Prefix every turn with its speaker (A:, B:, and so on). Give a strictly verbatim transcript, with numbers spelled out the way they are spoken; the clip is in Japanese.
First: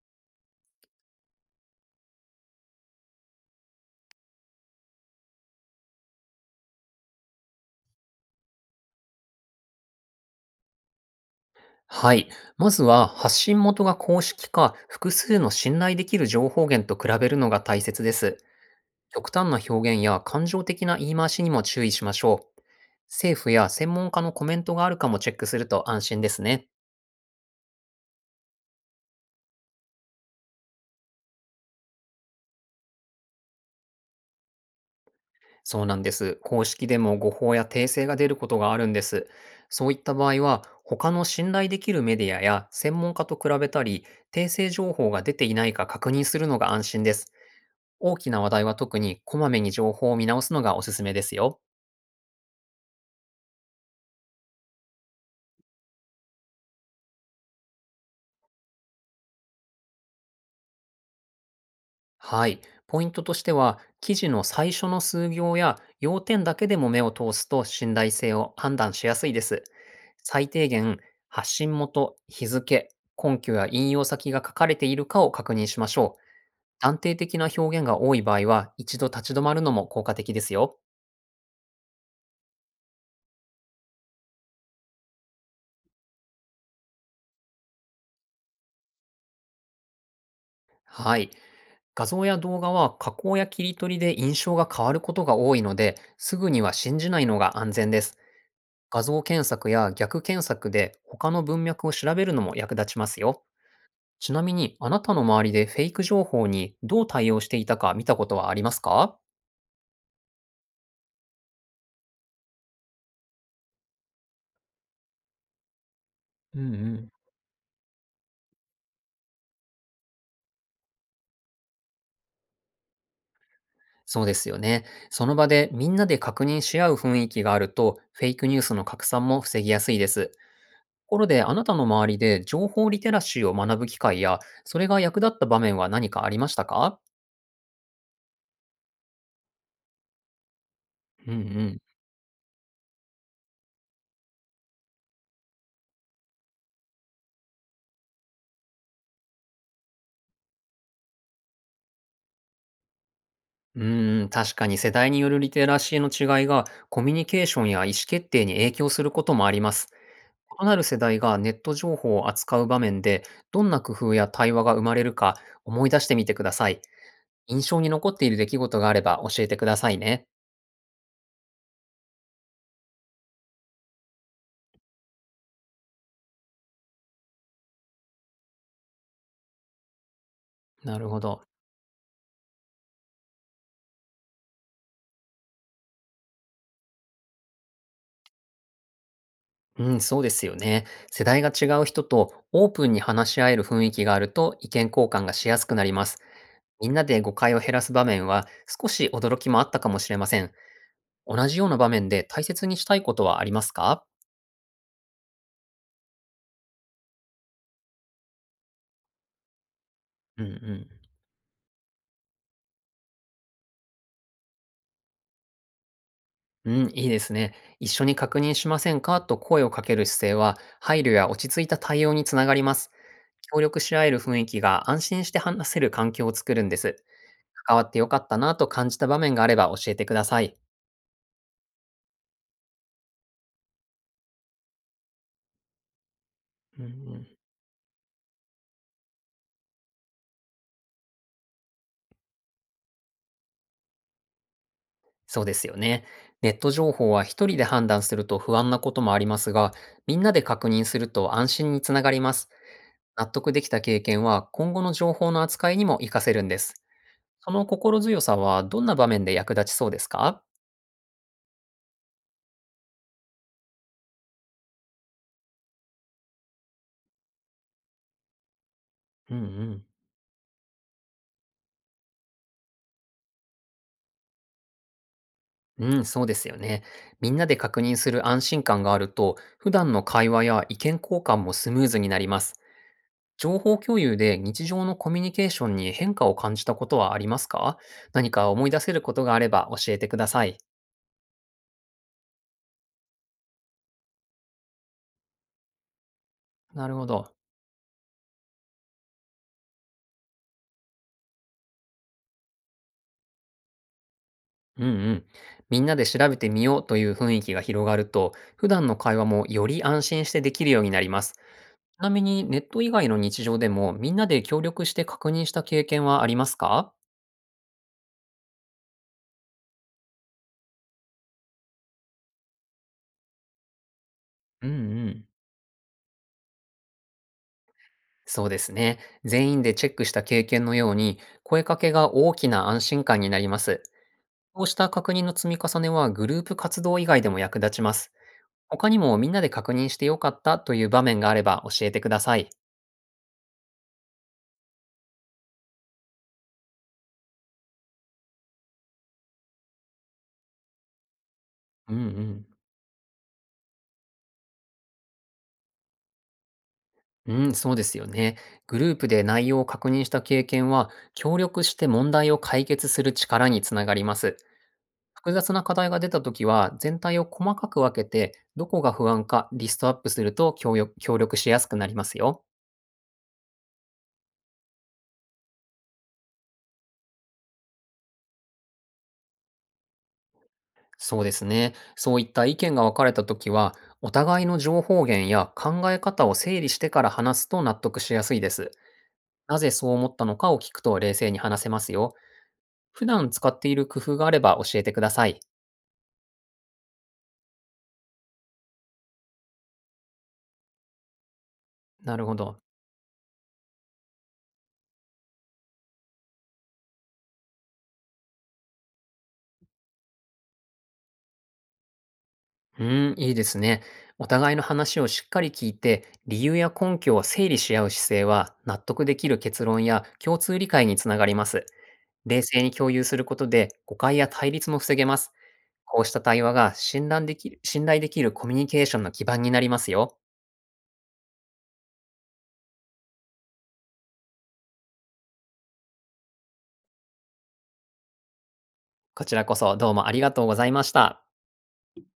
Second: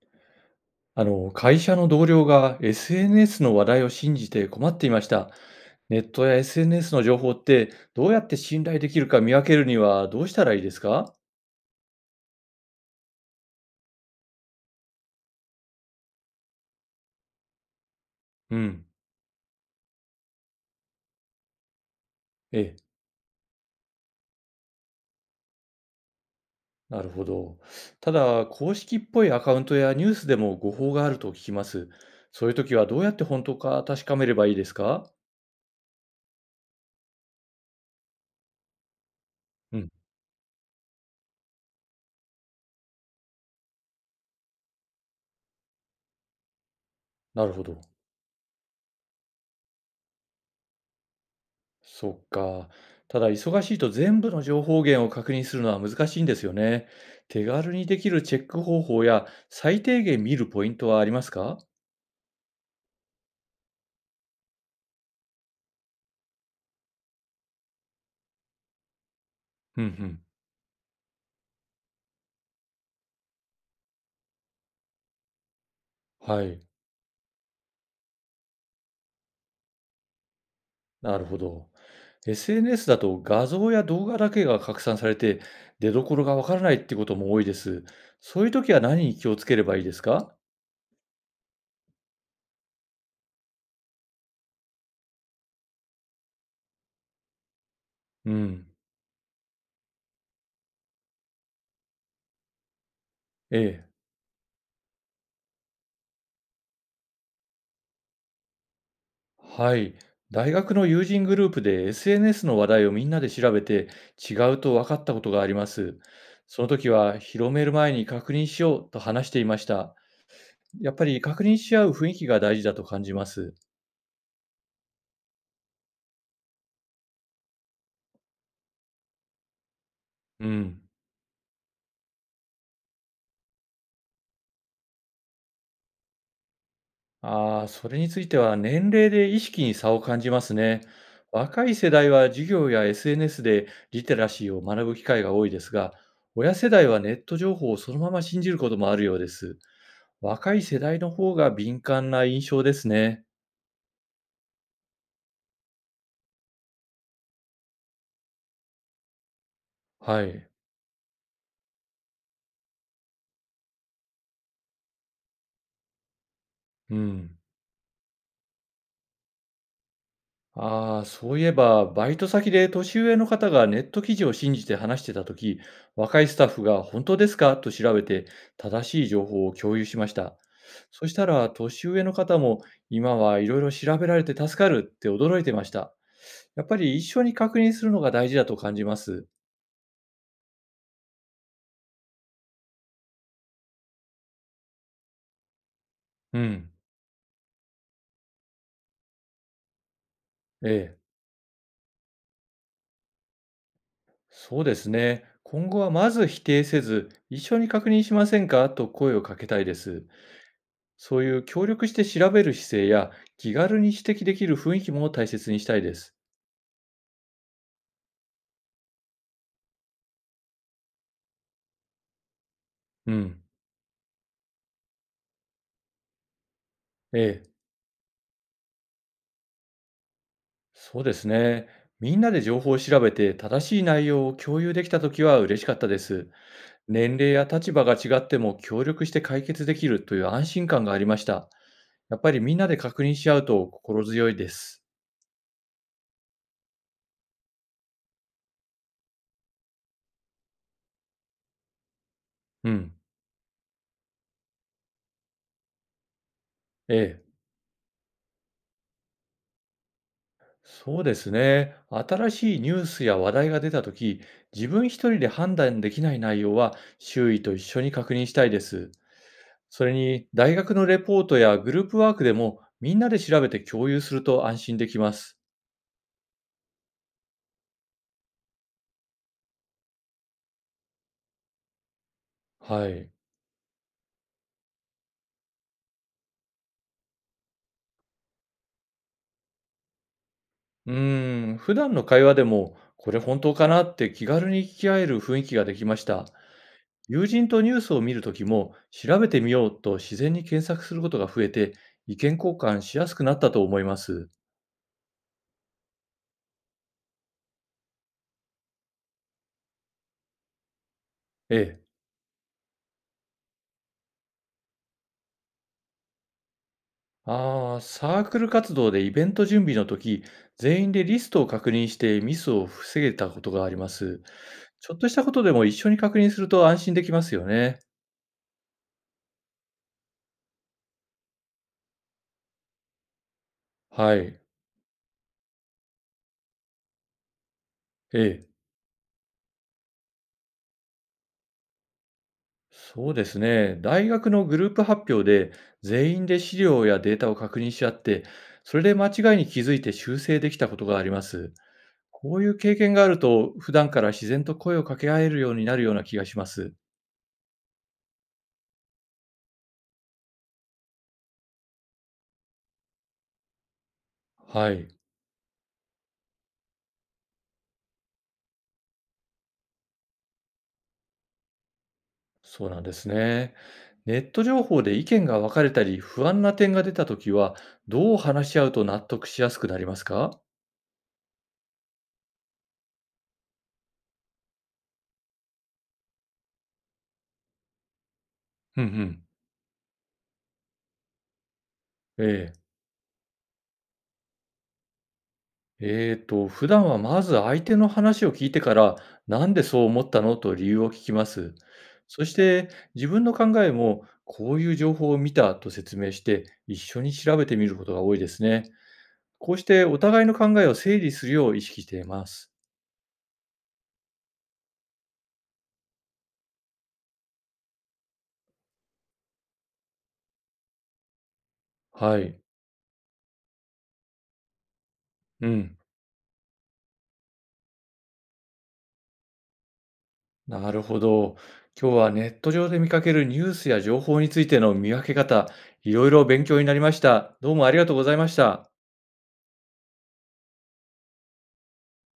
A: あの、会社の同僚が エスエヌエス の話題を信じて困っていました。ネットや エスエヌエス の情報ってどうやって信頼できるか見分けるにはどうしたらいいですか？
B: はい。まずは、発信元が公式か、複数の信頼できる情報源と比べるのが大切です。
A: うん、
B: 極端な表現や感情的な言い回しにも注意しましょ
A: え
B: う。
A: え、
B: 政府や専門家のコメントがあるかもチェックすると安心ですね。
A: なるほど。ただ、公式っぽいアカウントやニュースでも誤報があると聞きます。そういう時はどうやって本当か確かめればいいですか？
B: そうなんです。公式でも誤報や訂正が出ることがあるんです。
A: う
B: そ
A: ん。
B: ういった場合は、他の信頼できるメディアや専門家と比べたり、訂正情報が出ていないか確認するのが安心です。
A: なるほど。
B: 大きな話題は特にこまめに情報を見直すのがおすすめですよ。
A: そっか。ただ忙しいと全部の情報源を確認するのは難しいんですよね。手軽にできるチェック方法や最低限見るポイントはありますか？
B: はい。ポイントとしては、記事の最初の数行や要点だけでも目を通すと信頼性を判断しやすいです。
A: うんうん。
B: 最低限、発信元、日付、根拠や引用先が書かれているかを確認しましょう。
A: はい。
B: 断定的な表現が多い場合は、一度立ち止まるのも効果的ですよ。
A: なるほど。エスエヌエス だと画像や動画だけが拡散されて出どころがわからないってことも多いです。そういう時は何に気をつければいいですか？
B: はい。画像や動画は加工や切り取りで印象が変わることが多いので、すぐには信じないのが安全です。
A: うん。
B: 画像検索や逆検索で他の文脈を調べるのも役立ちますよ。
A: ええ。
B: ちなみに、あなたの周りでフェイク情報にどう対応していたか見たことはありますか？
A: はい。大学の友人グループで エスエヌエス の話題をみんなで調べて違うと分かったことがあります。
B: う
A: その
B: んう
A: 時
B: ん。
A: は広める前に確認しようと話していました。やっぱり確認し合う雰囲気が大事だと感じます。
B: そうですよね。その場でみんなで確認し合う雰囲気があると、フェイクニュースの拡散も防ぎやすいです。と
A: うん。
B: ころで、あなたの周りで情報リテラシーを学ぶ機会や、それが役立った場面は何かありましたか？
A: ああ、それについては年齢で意識に差を感じますね。
B: うんう
A: 若い
B: ん。
A: 世代は授業や エスエヌエス でリテラシーを学ぶ機会が多いですが、親世代はネット情報をそのまま信じることもあるようです。若い世代の方が敏感な印象ですね。
B: うーん、確かに世代によるリテラシーの違いがコミュニケーションや意思決定に影響することもあります。
A: はい。
B: 異なる世代がネット情報を扱う場面でどんな工夫や対話が生まれるか思い出してみてください。
A: うん。
B: 印象に残っている出来事があれば教えてくださいね。
A: ああ、そういえば、バイト先で年上の方がネット記事を信じて話してたとき、若いスタッフが本当ですかと調べて、正しい情報を共有しました。
B: な
A: そ
B: る
A: し
B: ほ
A: た
B: ど。
A: ら、年上の方も、今はいろいろ調べられて助かるって驚いてました。やっぱり一緒に確認するのが大事だと感じます。
B: うん、そうですよね。世代が違う人とオープンに話し合える雰囲気があると意見交換がしやすくなります。
A: うん。
B: みんなで誤解を減らす場面は少し驚きもあったかもしれません。
A: ええ。
B: 同じような場面で大切にしたいことはありますか？
A: そうですね。今後はまず否定せず、一緒に確認しませんかと声をかけたいです。
B: うんうん。
A: そういう協力して調べる姿勢や気軽に指摘できる雰囲気も大切にしたいです。
B: うん、いいですね。一緒に確認しませんかと声をかける姿勢は、配慮や落ち着いた対応につながります。
A: うん。
B: 協力し合える雰囲気が安心して話せる環境を作るんです。
A: ええ。
B: 関わってよかったなと感じた場面があれば教えてください。
A: そうですね。みんなで情報を調べて正しい内容を共有できたときは嬉しかったです。
B: うんう
A: 年
B: ん。
A: 齢や立場が違っても協力して解決できるという安心感がありました。やっぱりみんなで確認し合うと心強いです。
B: そうですよね。ネット情報は一人で判断すると不安なこともありますが、みんなで確認すると安心につながります。
A: うん。
B: 納得できた経験は今後の情報の扱いにも活かせるんです。
A: ええ。
B: その心強さはどんな場面で役立ちそうですか？
A: そうですね。新しいニュースや話題が出たとき、自分一人で判断できない内容は周囲と一緒に確認したいです。
B: うんう
A: そ
B: ん。
A: れに、大学のレポートやグループワークでもみんなで調べて共有すると安心できます。
B: うん、そうですよね。みんなで確認する安心感があると、普段の会話や意見交換もスムーズになります。
A: はい。
B: 情報共有で日常のコミュニケーションに変化を感じたことはありますか？何か思い出せることがあれば教えてください。
A: うーん、普段の会話でも、これ本当かなって気軽に聞き合える雰囲気ができました。
B: なるほ
A: 友
B: ど。
A: 人とニュースを見るときも、調べてみようと自然に検索することが増えて、意見交換しやすくなったと思います。
B: うんうん。みんなで調べてみようという雰囲気が広がると、普段の会話もより安心してできるようになります。
A: ええ。
B: ちなみにネット以外の日常でもみんなで協力して確認した経験はありますか？
A: ああ、サークル活動でイベント準備の時、全員でリストを確認してミスを防げたことがあります。
B: うん
A: ちょっ
B: う
A: とした
B: ん。
A: ことでも一緒に確認すると安心できますよね。
B: そうですね。全員でチェックした経験のように、声かけが大きな安心感になります。
A: はい。
B: こうした確認の積み重ねはグループ活動以外でも役立ちます。
A: ええ。
B: 他にもみんなで確認してよかったという場面があれば教えてください。
A: そうですね。大学のグループ発表で全員で資料やデータを確認し合って、それで間違いに気づいて修正できたことがあります。
B: うんう
A: こう
B: ん。
A: いう経験があると、普段から自然と声を掛け合えるようになるような気がします。
B: うん、そうですよね。グループで内容を確認した経験は、協力して問題を解決する力につながります。
A: はい。
B: 複雑な課題が出たときは、全体を細かく分けて、どこが不安かリストアップすると協力協力しやすくなりますよ。
A: そうなんですね。ネット情報で意見が分かれたり、不安な点が出たときは、どう話し合うと納得しやすくなりますか？
B: そうですね。そういった意見が分かれたときは、お互いの情報源や考え方を整理してから話すと納得しやすいです。
A: うんうん。
B: なぜそう思ったのかを聞くと冷静に話せますよ。
A: ええ。
B: 普段使っている工夫があれば教えてください。
A: えーと、普段はまず相手の話を聞いてから、なんでそう思ったのと理由を聞きます。
B: な
A: そ
B: る
A: し
B: ほど。
A: て、自分の考えも、こういう情報を見たと説明して、一緒に調べてみることが多いですね。こうして、お互いの考えを整理するよう意識しています。
B: うーん、いいですね。お互いの話をしっかり聞いて、理由や根拠を整理し合う姿勢は、納得できる結論や共通理解につながります。
A: はい。
B: 冷静に共有することで、誤解や対立も防げます。
A: うん。
B: こうした対話が信頼できる、信頼できるコミュニケーションの基盤になりますよ。
A: なるほど。今日はネット上で見かけるニュースや情報についての見分け方、いろいろ勉強になりました。どうもありがとうございました。
B: こちらこそどうもありがとうございました。